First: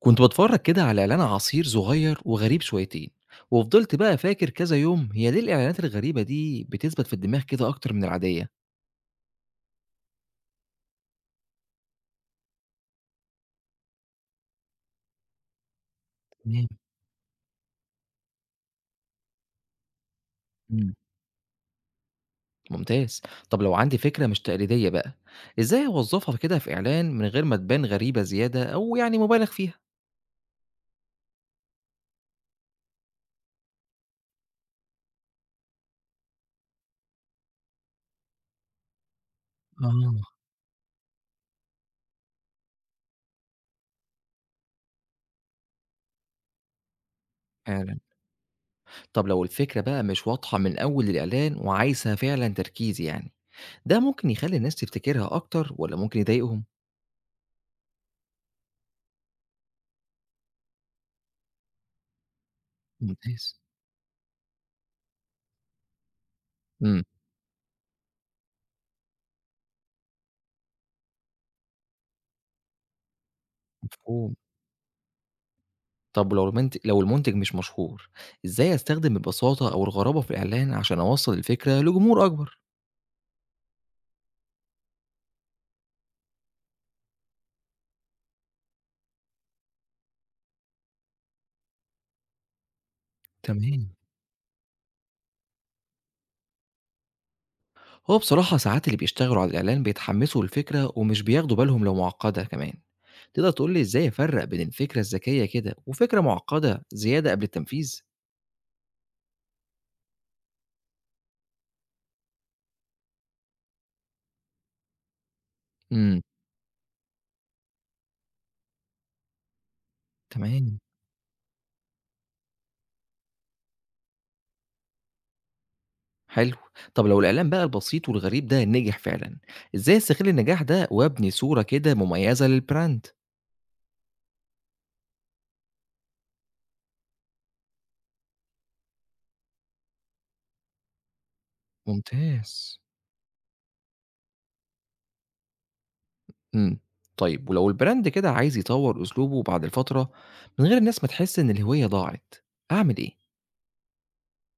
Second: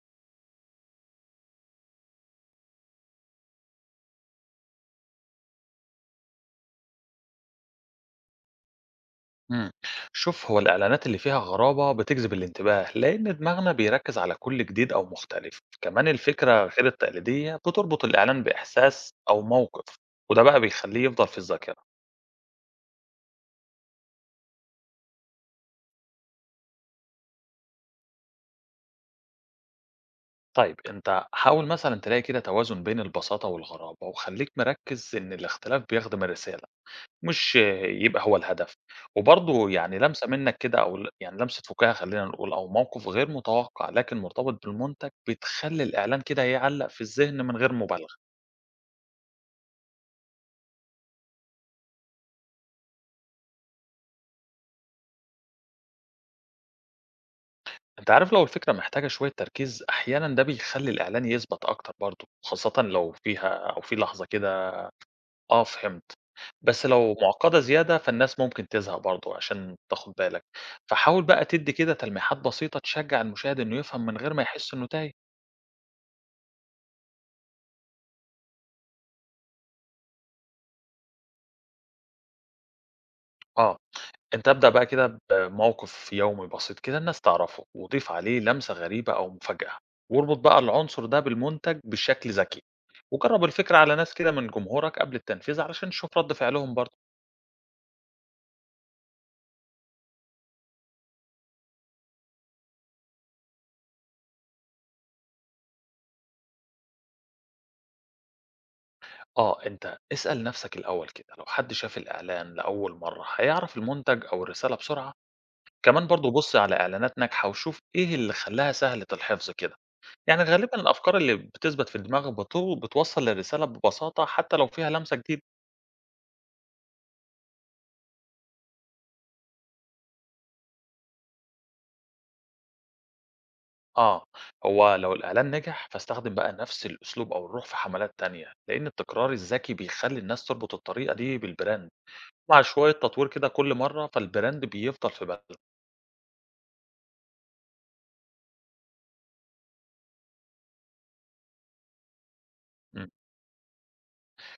كنت باتفرج كده على إعلان عصير صغير وغريب شويتين، وفضلت بقى فاكر كذا يوم هي ليه الإعلانات الغريبة دي بتثبت في الدماغ كده أكتر من العادية؟ مم. شوف هو الإعلانات اللي فيها غرابة بتجذب الانتباه لأن دماغنا بيركز على كل جديد أو مختلف، كمان الفكرة تمام. غير التقليدية بتربط الإعلان بإحساس أو موقف وده بقى مم. بيخليه يفضل في الذاكرة. ممتاز. طب لو عندي فكرة مش تقليدية بقى، إزاي أوظفها كده في إعلان من غير ما تبان غريبة زيادة أو يعني مبالغ فيها؟ طيب أنت حاول مثلا تلاقي كده توازن بين البساطة والغرابة وخليك مركز إن الاختلاف بيخدم الرسالة، مش يبقى هو الهدف، وبرضه يعني لمسة اه، منك كده أو يعني لمسة فكاهة خلينا نقول أو موقف غير متوقع لكن مرتبط بالمنتج بتخلي الإعلان كده يعلق في الذهن من غير فعلا. مبالغة. طب لو الفكرة بقى مش واضحة من أول الإعلان وعايزها فعلا تركيز يعني، ده ممكن يخلي الناس تفتكرها أكتر ولا ممكن يضايقهم؟ أنت عارف لو الفكرة محتاجة شوية تركيز أحيانًا ده بيخلّي الإعلان يثبت أكتر برضه، خاصةً لو فيها ممتاز. أو في لحظة كده. آه، فهمت، بس امم. لو معقدة زيادة فالناس ممكن تزهق برضه عشان تاخد بالك، فحاول بقى تدّي كده تلميحات بسيطة تشجّع المشاهد إنه يفهم من غير مفهوم. ما يحس إنه تايه. طب ولو المنتج مش مشهور، إزاي أستخدم البساطة أو الغرابة في الإعلان عشان أوصّل الفكرة لجمهور أكبر؟ آه، أنت ابدأ بقى كده بموقف يومي بسيط كده الناس تعرفه، وضيف عليه لمسة غريبة أو مفاجأة، واربط بقى العنصر ده بالمنتج بشكل ذكي، وجرّب الفكرة تمام. على ناس كده من جمهورك قبل التنفيذ علشان تشوف رد فعلهم برضه. هو بصراحة ساعات اللي بيشتغلوا على الإعلان بيتحمسوا للفكرة ومش بياخدوا بالهم لو معقدة كمان، تقدر تقول لي إزاي أفرّق بين الفكرة الذكية كده وفكرة معقدة زيادة قبل التنفيذ؟ آه، أنت اسأل نفسك الأول كده لو حد شاف الإعلان لأول مرة هيعرف المنتج أو الرسالة بسرعة. كمان إمم. برضو بص على إعلانات ناجحة وشوف إيه اللي خلاها سهلة الحفظ كده. يعني غالبا تمام. الأفكار اللي بتثبت في الدماغ بتوصل للرسالة ببساطة حتى لو فيها لمسة جديدة. حلو. طب لو الإعلان بقى البسيط والغريب ده نجح فعلًا، إزاي أستغل النجاح ده وأبني صورة كده مميزة للبراند؟ آه، هو لو الإعلان نجح فاستخدم بقى نفس الأسلوب أو الروح في حملات تانية لأن التكرار الذكي بيخلي الناس تربط الطريقة دي بالبراند، مع ممتاز. شوية تطوير كده كل مرة فالبراند بيفضل في بالهم. إمم. طيب ولو الbrand كده عايز يطوّر أسلوبه بعد فترة من غير الناس ما تحس إن الهوية ضاعت، أعمل إيه؟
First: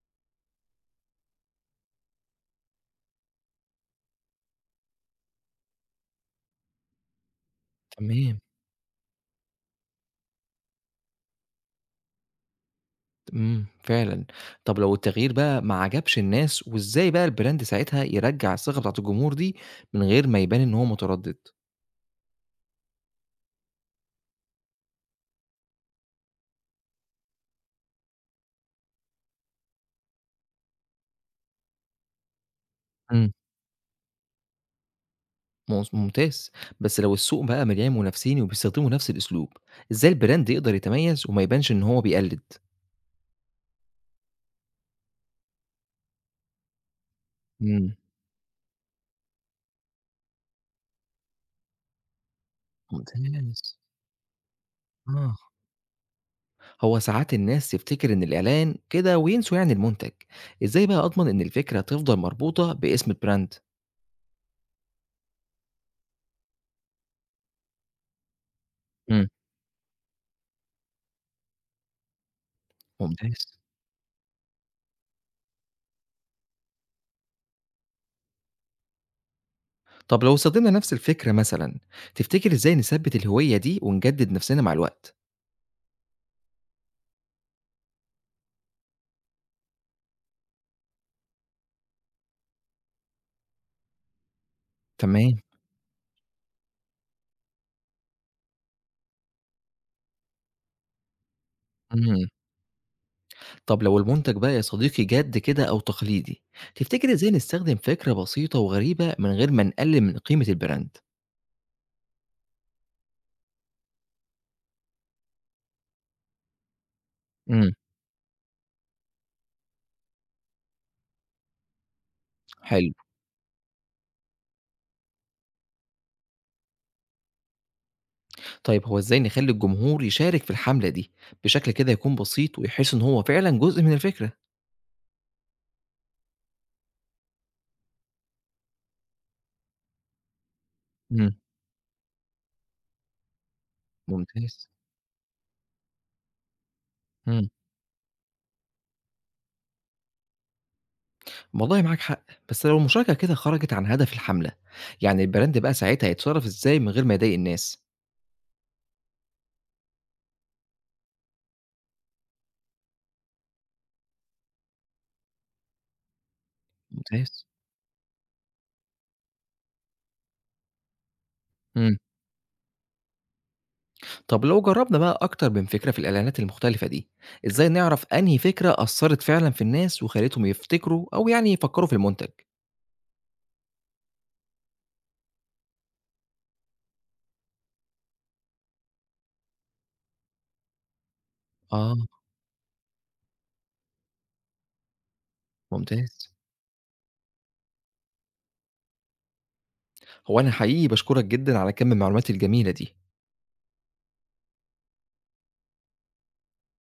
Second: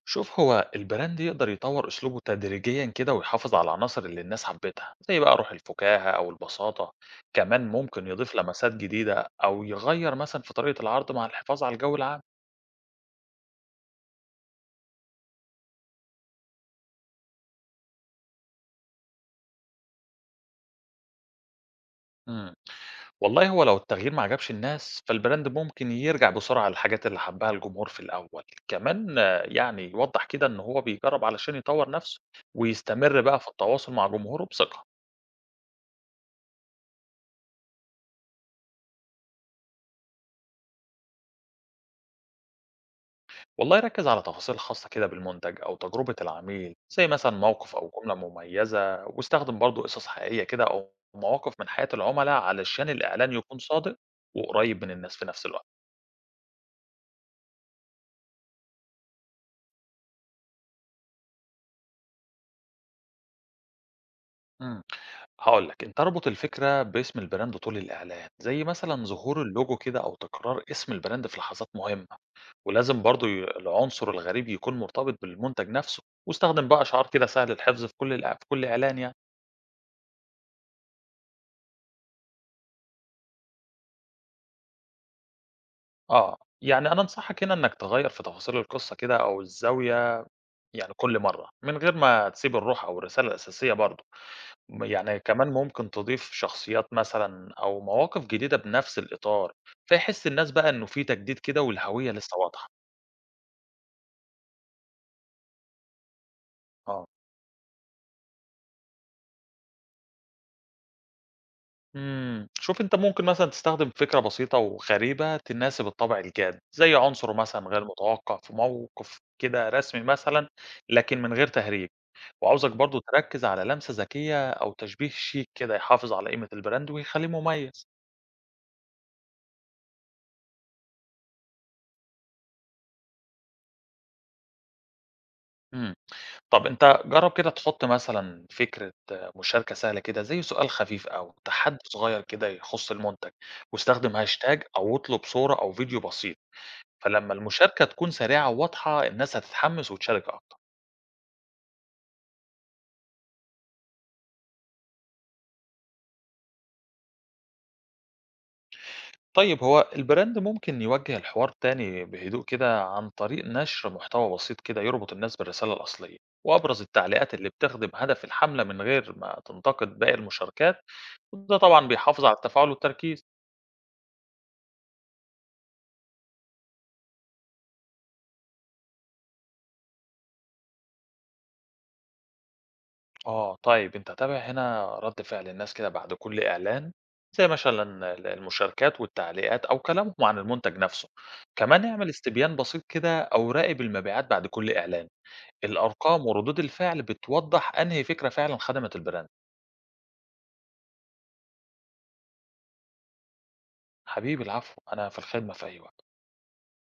شوف هو البراند يقدر يطور أسلوبه تدريجيا كده ويحافظ على العناصر اللي الناس حبتها زي بقى روح الفكاهة أو البساطة، كمان ممكن يضيف تمام. لمسات جديدة أو يغير مثلا في طريقة العرض مع الحفاظ على الجو العام. إمم، فعلًا. طب لو التغيير بقى ما عجبش الناس وإزاي بقى الbrand ساعتها يرجّع الثقة بتاعة الجمهور دي من غير ما يبان إن هو متردد؟ مم. والله هو لو التغيير ما عجبش الناس فالبراند ممكن يرجع بسرعة للحاجات اللي حبها الجمهور في الأول، كمان آه، يعني يوضح كده إن هو بيجرب علشان يطور نفسه ويستمر إمم. بقى في التواصل مع جمهوره بثقة. ممتاز. بس لو السوق بقى مليان منافسين وبيستخدموا نفس الأسلوب، إزاي الbrand يقدر يتميز وما يبانش إن هو بيقلد؟ والله ركز على تفاصيل خاصة كده بالمنتج أو تجربة العميل زي مثلا موقف أو إمم. جملة مميزة واستخدم برضو قصص حقيقية كده أو مواقف من حياة العملاء علشان ممتاز. الإعلان يكون ممتاز. صادق وقريب من الناس في آه. نفس الوقت. هو ساعات الناس تفتكر إن الإعلان كده وينسوا يعني المنتج، إزاي بقى أضمن إن الفكرة تفضل مربوطة باسم البراند؟ امم هقول لك أنت اربط الفكرة باسم البراند طول الإعلان زي مثلا امم. ظهور اللوجو كده أو تكرار اسم البراند في لحظات مهمة. ولازم برضو ممتاز. العنصر الغريب يكون مرتبط بالمنتج نفسه. واستخدم بقى شعار كده سهل الحفظ في في كل إعلان يعني. طب لو استخدمنا نفس الفكرة مثلا، تفتكر إزاي نثبت الهوية دي ونجدد نفسنا مع الوقت؟ آه، يعني أنا أنصحك هنا إنك تغيّر في تفاصيل القصة كده أو الزاوية يعني كل مرّة، من غير ما تسيب الروح أو الرسالة الأساسية برضه، م إمم. يعني تمام. كمان ممكن تضيف شخصيات مثلًا أو مواقف جديدة بنفس الإطار، فيحس الناس بقى إنه في تجديد كده والهوية امم. لسه واضحة. طب لو المنتج بقى يا صديقي جد كده أو تقليدي، آه، تفتكر إزاي نستخدم فكرة بسيطة وغريبة من غير ما نقلل من قيمة البراند؟ شوف أنت ممكن مثلًا تستخدم فكرة بسيطة وغريبة تناسب الطبع الجاد، زي عنصر مثلًا امم. غير متوقع في موقف كده رسمي مثلًا، لكن من غير تهريج. وعاوزك حلو. برضه تركّز على لمسة ذكية أو تشبيه شيك كده يحافظ على قيمة البراند ويخلّيه مميز. طيب هو إزاي نخلي الجمهور يشارك في الحملة دي بشكل كده يكون بسيط ويحس إن هو فعلا جزء من الفكرة؟ إمم. طب أنت جرّب كده تحُط مثلًا فكرة مشاركة سهلة كده زي سؤال خفيف إمم. أو تحدّي صغير كده يخُص المنتج، واستخدم hashtag ممتاز. أو اطلب صورة أو فيديو بسيط، فلمّا إمم. المشاركة تكون سريعة وواضحة الناس هتتحمّس وتشارك أكتر. والله معاك حق. بس لو المشاركة كده خرجت عن هدف الحملة، يعني البراند بقى ساعتها يتصرف إزاي من غير ما يضايق الناس؟ طيب هو البراند ممكن يوجه الحوار تاني بهدوء كده عن طريق نشر محتوى بسيط كده يربط الناس بالرسالة الأصلية، وأبرز التعليقات ممتاز. اللي بتخدم هدف الحملة من غير ما تنتقد باقي المشاركات، وده طبعا إمم. بيحافظ على التفاعل والتركيز. طب لو جربنا بقى أكتر من فكرة في الإعلانات المختلفة دي، إزاي نعرف أنهي فكرة أثّرت فعلًا في الناس وخلّتهم يفتكروا أو يعني يفكّروا في المنتج؟ آه، طيب أنت تابع هنا رد فعل الناس كده بعد كل إعلان زي مثلا المشاركات والتعليقات أو كلامهم عن المنتج نفسه، كمان آه. اعمل استبيان بسيط كده أو راقب المبيعات بعد كل إعلان. الأرقام ممتاز. وردود الفعل بتوضح أنهي فكرة فعلا خدمت البراند. هو أنا حقيقي باشكرك جدًا على كم المعلومات الجميلة دي. حبيبي العفو، أنا في الخدمة في أي وقت.